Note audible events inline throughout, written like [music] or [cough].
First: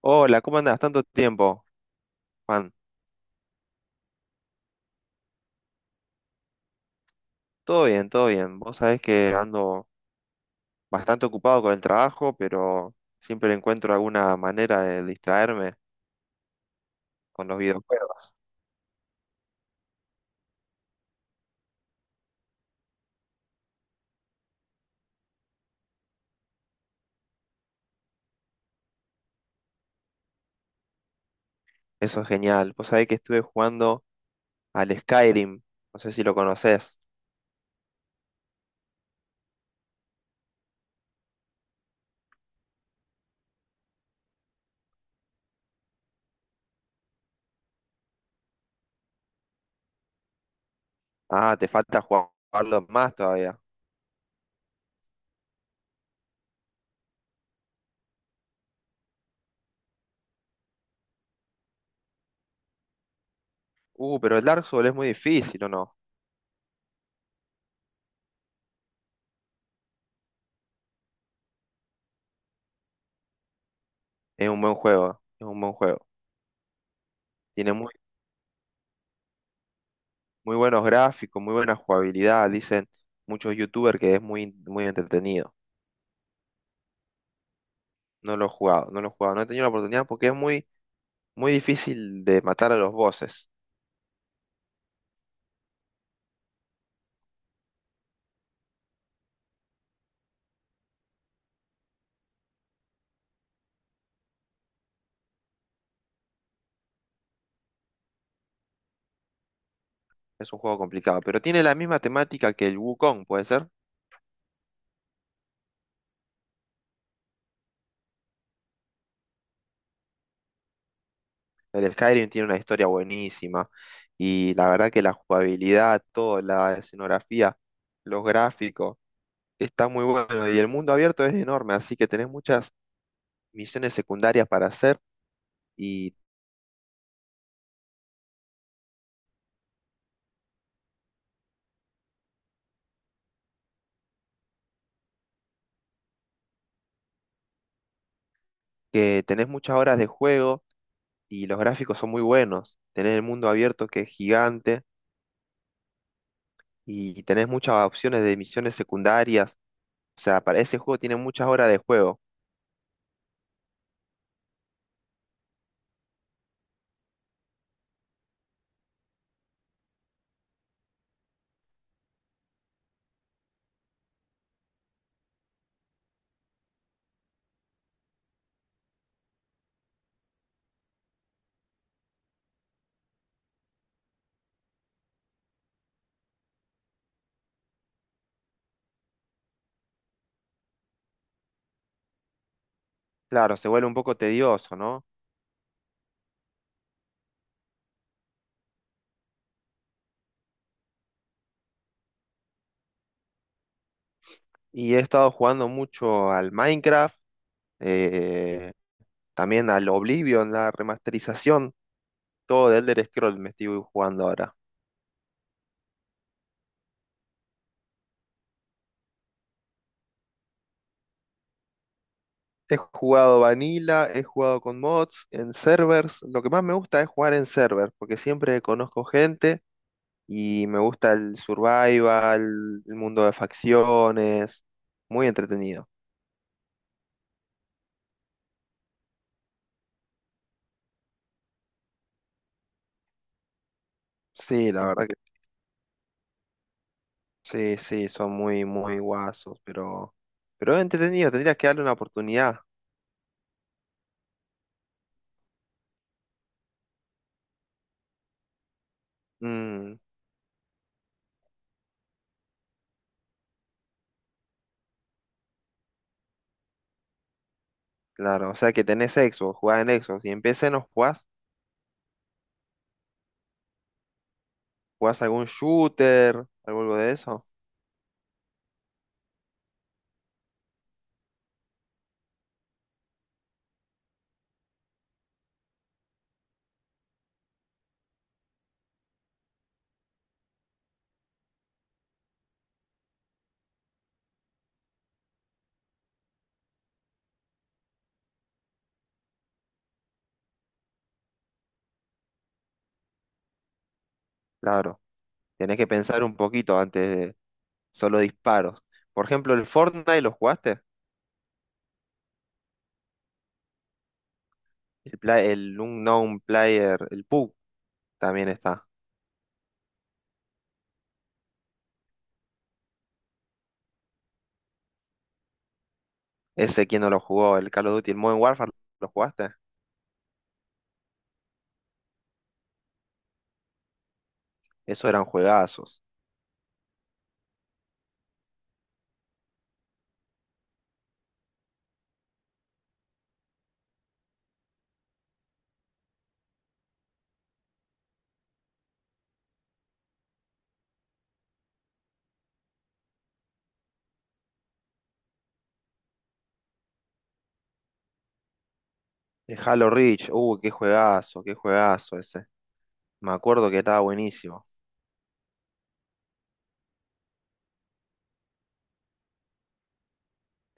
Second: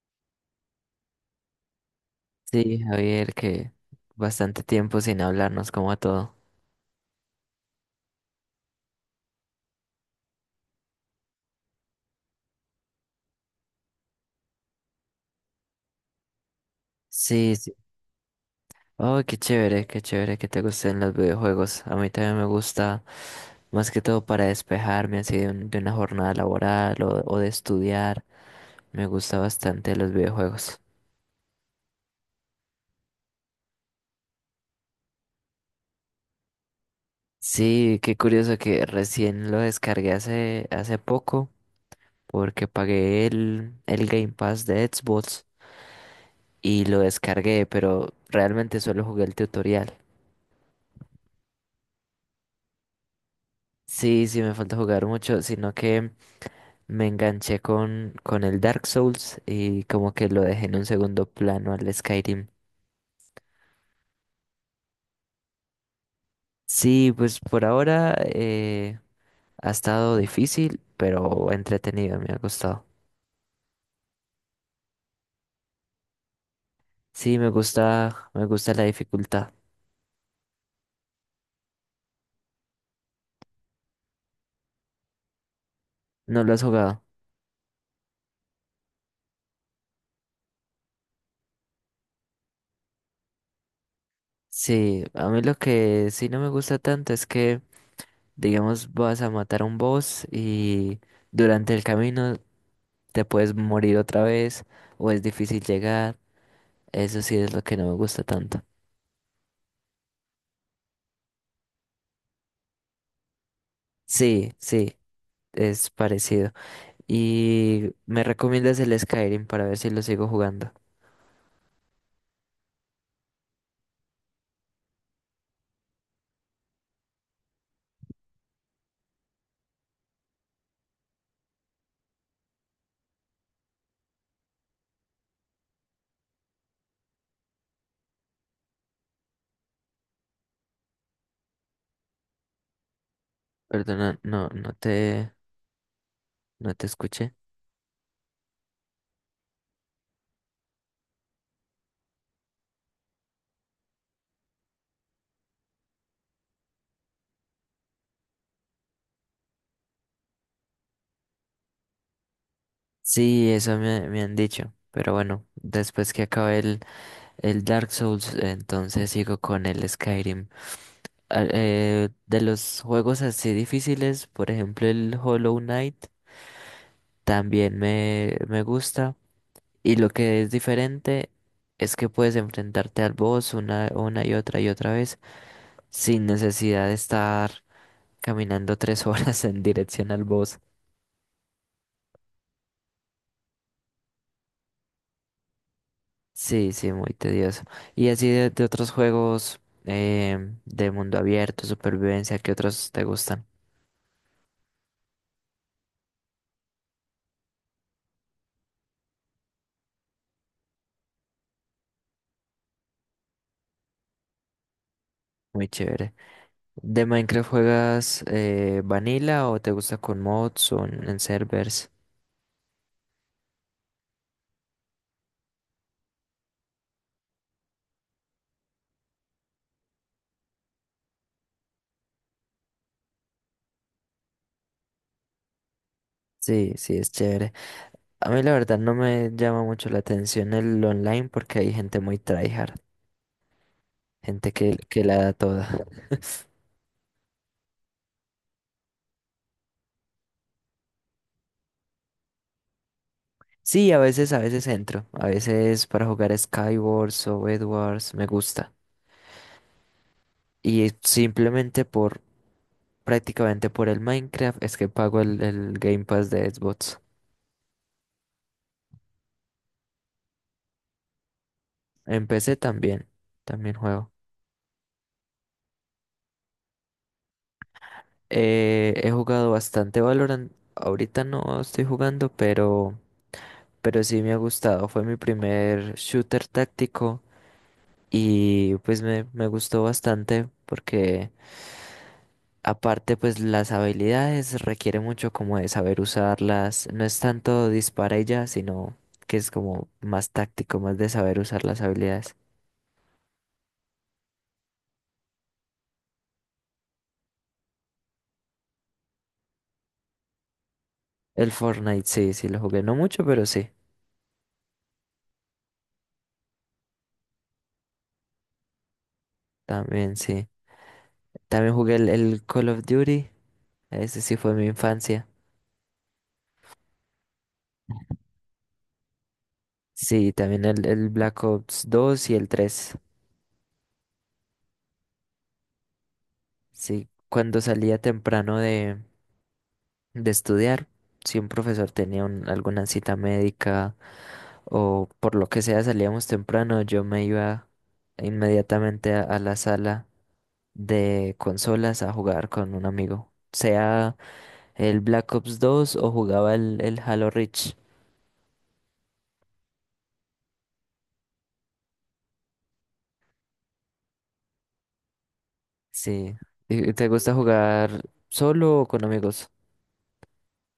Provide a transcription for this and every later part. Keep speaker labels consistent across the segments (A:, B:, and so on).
A: Hola, ¿cómo andás? Tanto tiempo, Juan.
B: Sí, Javier, que bastante tiempo sin hablarnos como a todo.
A: Todo bien, todo bien. Vos sabés que ando bastante ocupado con el trabajo, pero siempre encuentro alguna manera de distraerme con
B: Sí,
A: los
B: sí.
A: videojuegos.
B: Oh, qué chévere que te gusten los videojuegos. A mí también me gusta, más que todo para despejarme así de una jornada laboral o de estudiar. Me gusta bastante los videojuegos.
A: Eso es genial. Vos sabés que estuve jugando al Skyrim. No sé si lo conocés.
B: Sí, qué curioso que recién lo descargué hace poco porque pagué el Game Pass de Xbox y lo descargué, pero realmente solo jugué el tutorial.
A: Ah, te falta jugarlo más todavía.
B: Sí, sí, me falta jugar mucho, sino que me enganché con el Dark Souls y como que lo dejé en un segundo plano al Skyrim.
A: Pero el Dark Souls es muy difícil, ¿o no?
B: Sí, pues por ahora ha estado difícil, pero entretenido, me ha gustado.
A: Es un buen juego, es un buen juego.
B: Sí,
A: Tiene muy,
B: me gusta la dificultad.
A: muy buenos gráficos, muy buena jugabilidad. Dicen muchos youtubers que es muy, muy entretenido.
B: ¿No lo has jugado?
A: No lo he jugado, no lo he jugado, no he tenido la oportunidad porque es muy, muy difícil de matar a los bosses.
B: Sí, a mí lo que sí no me gusta tanto es que, digamos, vas a matar a un boss y durante el camino te puedes morir otra vez o es difícil llegar. Eso sí es lo que no me gusta tanto.
A: Es un juego complicado, pero tiene la misma temática que el Wukong, ¿puede ser?
B: Sí, sí, es parecido. Y me recomiendas el Skyrim para ver si lo sigo jugando.
A: El Skyrim tiene una historia buenísima y la verdad que la jugabilidad, toda la escenografía, los gráficos, está muy bueno y el mundo abierto es enorme, así que tenés muchas misiones secundarias para hacer y
B: Perdona, no te escuché.
A: que tenés muchas horas de juego y los gráficos son muy buenos. Tenés el mundo abierto que es gigante y tenés muchas opciones de misiones secundarias. O sea, para ese juego tiene muchas horas de juego.
B: Sí, eso me, me han dicho. Pero bueno, después que acabe el Dark Souls, entonces sigo con el Skyrim. Ah, de los juegos así difíciles, por ejemplo el Hollow Knight, también me gusta. Y lo que es diferente es que puedes enfrentarte al boss una y otra vez sin necesidad de estar caminando tres [laughs] horas en dirección al boss.
A: Claro, se vuelve un poco tedioso, ¿no?
B: Sí, sí, muy tedioso. Y así de otros juegos eh, de mundo abierto, supervivencia, ¿qué otros te gustan?
A: Y he estado jugando mucho al Minecraft, eh, también al Oblivion, la remasterización, todo de Elder Scrolls me estoy jugando ahora.
B: Muy chévere. ¿De Minecraft juegas vanilla o te gusta con mods o en servers?
A: He jugado Vanilla, he jugado con mods, en servers. Lo que más me gusta es jugar en servers, porque siempre conozco gente y me gusta el survival, el mundo de facciones, muy entretenido.
B: Sí, sí, es chévere. A mí la verdad no me llama mucho la atención el online porque hay gente muy tryhard. Gente
A: Sí, la
B: que
A: verdad que
B: la da toda.
A: sí, sí, son muy, muy guasos, pero es entretenido, tendrías que darle una oportunidad.
B: Sí, a veces entro. A veces para jugar Skywars o Edwards me gusta.
A: Mm,
B: Y simplemente por, prácticamente por el Minecraft es que pago el Game Pass de Xbox.
A: claro, o sea que tenés Xbox, jugás en Xbox y en PC no jugás,
B: En PC también, también juego.
A: jugás algún shooter, algo de eso.
B: He jugado bastante Valorant. Ahorita no estoy jugando, pero sí me ha gustado. Fue mi primer shooter táctico y pues me gustó bastante porque... Aparte, pues las habilidades requiere mucho como de saber usarlas. No es tanto dispara y ya, sino que es como más táctico, más de saber usar las habilidades.
A: Claro, tenés que pensar un poquito antes de solo disparos. Por ejemplo, el Fortnite, ¿lo jugaste?
B: El Fortnite sí, sí lo jugué, no mucho, pero
A: El, el Unknown Player, el PUBG también está.
B: sí. También jugué el Call of Duty, ese sí fue mi infancia.
A: Ese, ¿quién no lo jugó? El Call of Duty, el Modern Warfare, ¿lo jugaste?
B: Sí, también el Black Ops 2 y el 3.
A: Eso eran juegazos.
B: Sí, cuando salía temprano de estudiar. Si un profesor tenía alguna cita médica o por lo que sea salíamos temprano, yo me iba inmediatamente a la sala de consolas a jugar con un amigo. Sea el Black Ops 2 o jugaba el Halo Reach.
A: De Halo Reach, qué juegazo ese. Me acuerdo que estaba buenísimo.
B: Sí. ¿Y te gusta jugar solo o con amigos?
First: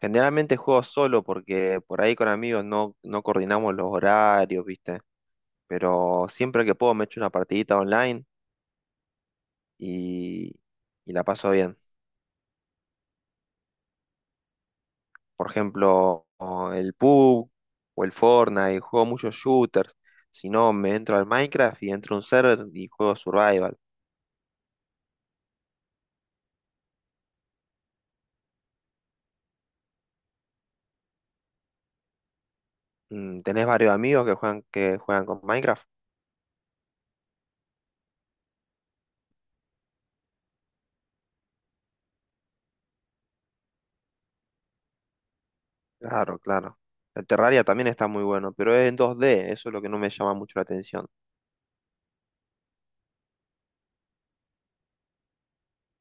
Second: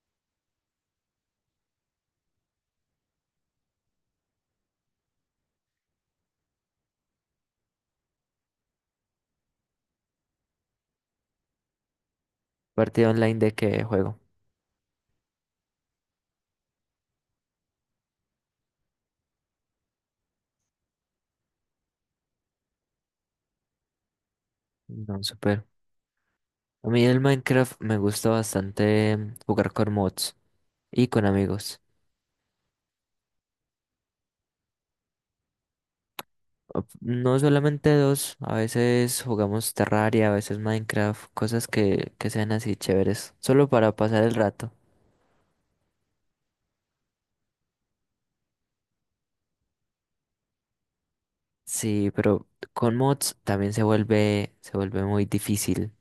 A: Generalmente juego solo porque por ahí con amigos no coordinamos los horarios, ¿viste? Pero siempre que puedo me echo una partidita online y, y la paso bien.
B: ¿Partido online de qué juego?
A: Por ejemplo, o el PUBG o el Fortnite, juego muchos shooters. Si no, me entro al Minecraft y entro a un server y juego Survival.
B: No, super. A mí el Minecraft me gusta bastante jugar con mods y con amigos.
A: ¿Tenés varios amigos que juegan con Minecraft?
B: No solamente dos, a veces jugamos Terraria, a veces Minecraft, cosas que sean así chéveres, solo para pasar el rato.
A: Claro, claro. El Terraria también está muy bueno, pero es en dos d, eso es lo que no me llama mucho la atención.
B: Sí, pero con mods también se vuelve muy difícil.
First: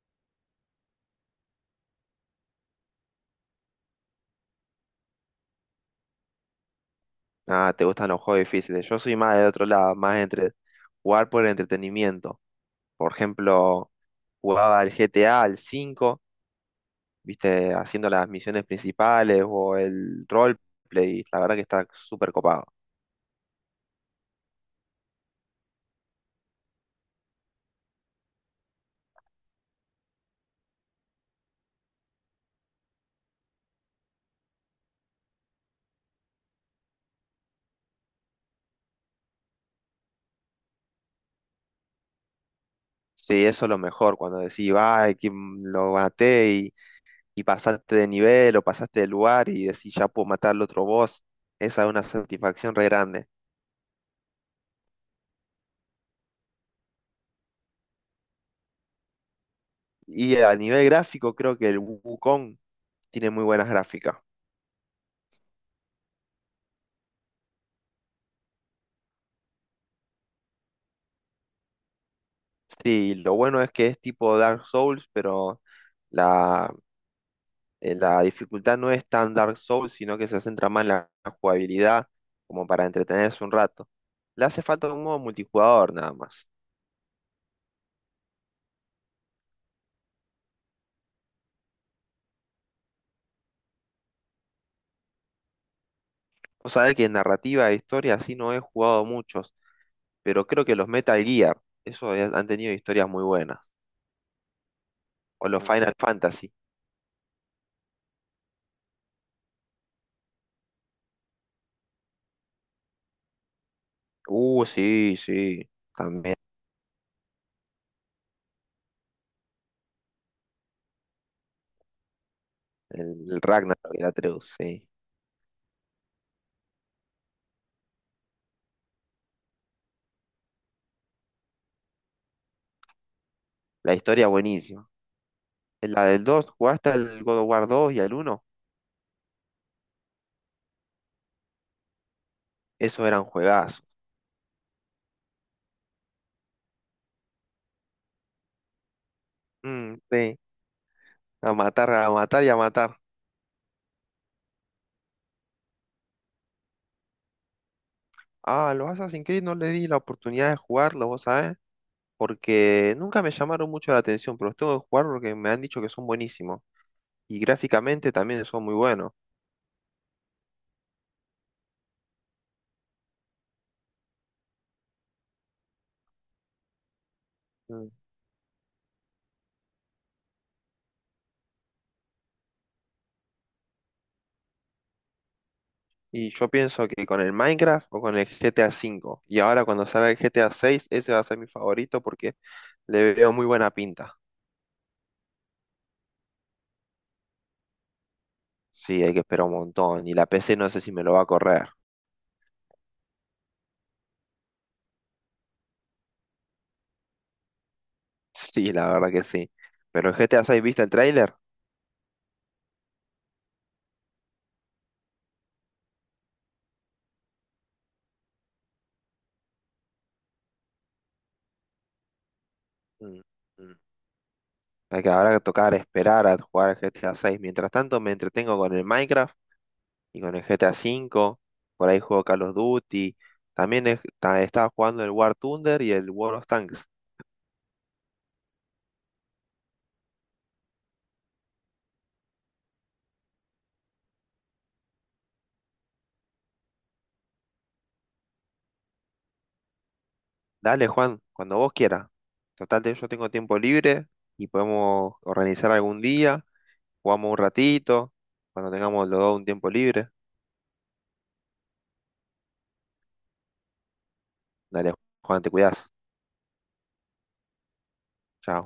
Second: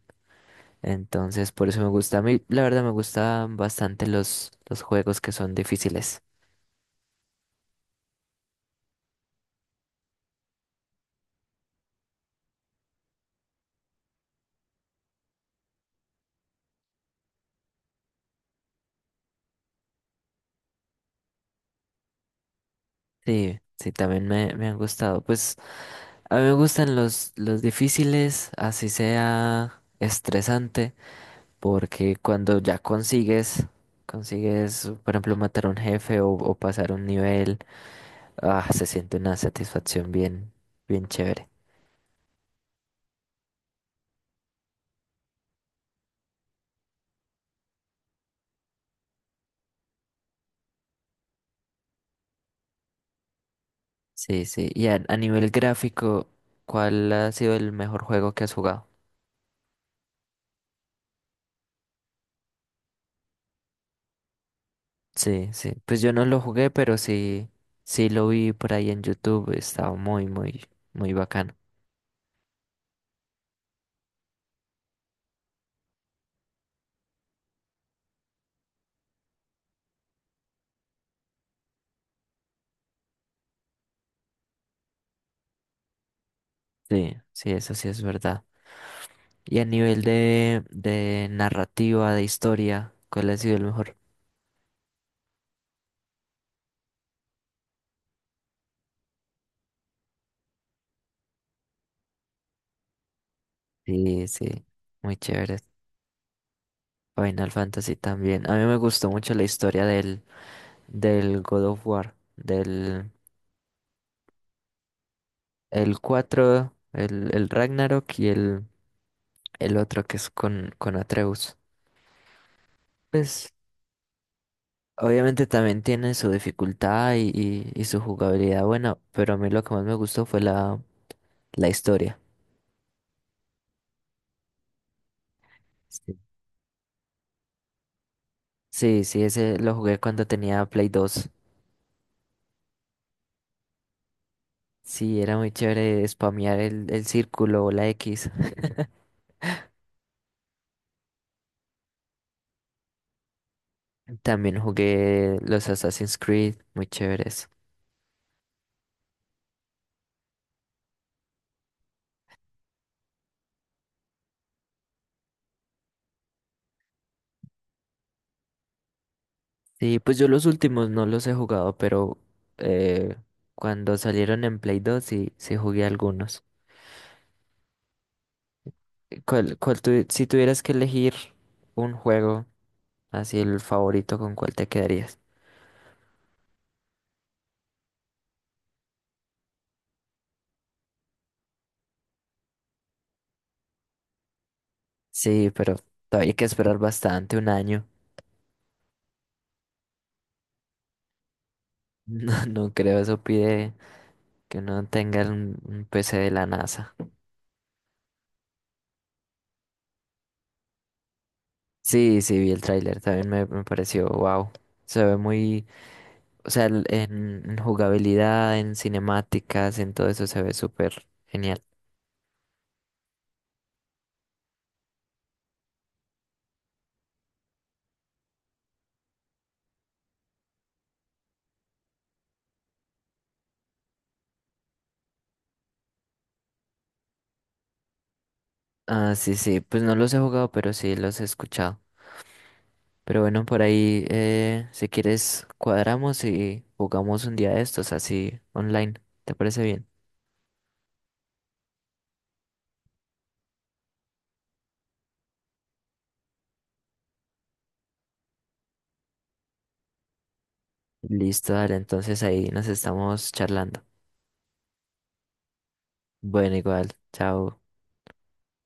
B: Entonces, por eso me gusta. A mí, la verdad, me gustan bastante los juegos que son difíciles.
A: Ah, te gustan los juegos difíciles. Yo soy más de otro lado, más entre jugar por el entretenimiento. Por ejemplo, jugaba al GTA, al 5, viste, haciendo las misiones principales o el roleplay. La verdad que está súper copado.
B: Sí, sí, también me han gustado. Pues a mí me gustan los difíciles, así sea estresante. Porque cuando ya consigues, por ejemplo, matar a un jefe o pasar un nivel, ah, se siente una satisfacción bien, bien chévere.
A: Sí, eso es lo mejor, cuando decís, ay, lo maté y pasaste de nivel o pasaste de lugar y decís, ya puedo matar al otro boss. Esa es una satisfacción re grande.
B: Sí, sí. Y a nivel gráfico, ¿cuál ha sido el mejor juego que has jugado?
A: Y a nivel gráfico, creo que el Wukong tiene muy buenas gráficas.
B: Sí, sí. Pues yo no lo jugué, pero sí, sí lo vi por ahí en YouTube. Estaba muy, muy, muy bacano.
A: Sí, lo bueno es que es tipo Dark Souls, pero la, la dificultad no es tan Dark Souls, sino que se centra más en la jugabilidad, como para entretenerse un rato. Le hace falta un modo multijugador nada más.
B: Sí, sí, eso sí es verdad. Y a nivel de narrativa, de historia, ¿cuál ha sido el mejor?
A: Vos sabés que en narrativa e historia así no he jugado muchos, pero creo que los Metal Gear, han tenido historias muy buenas.
B: Sí, sí. Muy
A: O
B: chévere.
A: los Final Fantasy.
B: Final Fantasy también. A mí me gustó mucho la historia del God of War, del
A: Sí, sí,
B: el
A: también.
B: 4 el Ragnarok y el otro que es con Atreus.
A: El
B: Pues
A: Ragnarok y el Atreus, sí.
B: obviamente también tiene su dificultad y su jugabilidad buena, pero a mí lo que más me gustó fue la, la historia.
A: La historia buenísima. ¿En la
B: Sí.
A: del 2 jugaste al God of War 2 y al uno?
B: Sí, sí, ese lo jugué cuando tenía Play 2.
A: Esos eran juegazos.
B: Sí, era muy chévere spamear el círculo o la X.
A: Mm, sí, a matar y a matar.
B: También jugué los Assassin's Creed, muy chéveres.
A: Ah, los Assassin's Creed no le di la oportunidad de jugarlos, vos sabés, porque nunca me llamaron mucho la atención, pero los tengo que jugar porque me han dicho que son buenísimos. Y gráficamente también son muy buenos.
B: Sí, pues yo los últimos no los he jugado, pero eh, cuando salieron en Play 2 sí, sí jugué algunos.
A: Mm.
B: Si tuvieras que elegir un juego, así el favorito, ¿con cuál te quedarías?
A: Y yo pienso que con el Minecraft o con el GTA 5. Y ahora cuando salga el GTA 6, ese va a ser mi favorito porque le veo muy buena pinta.
B: Sí, pero todavía hay que esperar bastante, un año. [laughs]
A: Sí, hay que esperar un montón. Y la PC no sé si me lo va a correr. [laughs]
B: No, no creo, eso pide que uno tenga un PC de la NASA.
A: Sí, la verdad que sí. Pero el GTA 6, ¿viste el tráiler?
B: Sí, sí, vi el tráiler, también me pareció, wow. Se ve muy... O sea, en jugabilidad, en cinemáticas, en todo eso se ve súper genial.
A: Mm, mm. Habrá que tocar esperar a jugar al GTA 6. Mientras tanto me entretengo con el Minecraft y con el GTA 5. Por ahí juego Call of Duty. También estaba jugando el War Thunder y el World of Tanks.
B: Ah, sí, sí, pues no los he jugado, pero sí los he escuchado. Pero bueno, por ahí, si quieres, cuadramos y jugamos un día de estos, así online. ¿Te parece bien?
A: Dale, Juan, cuando vos quieras. Total, yo tengo tiempo libre y podemos organizar algún día. Jugamos un ratito, cuando tengamos los dos un tiempo libre.
B: Listo, dale, entonces ahí nos estamos charlando.
A: Dale, Juan, te cuidas.
B: Bueno, igual, chao.
A: Chao.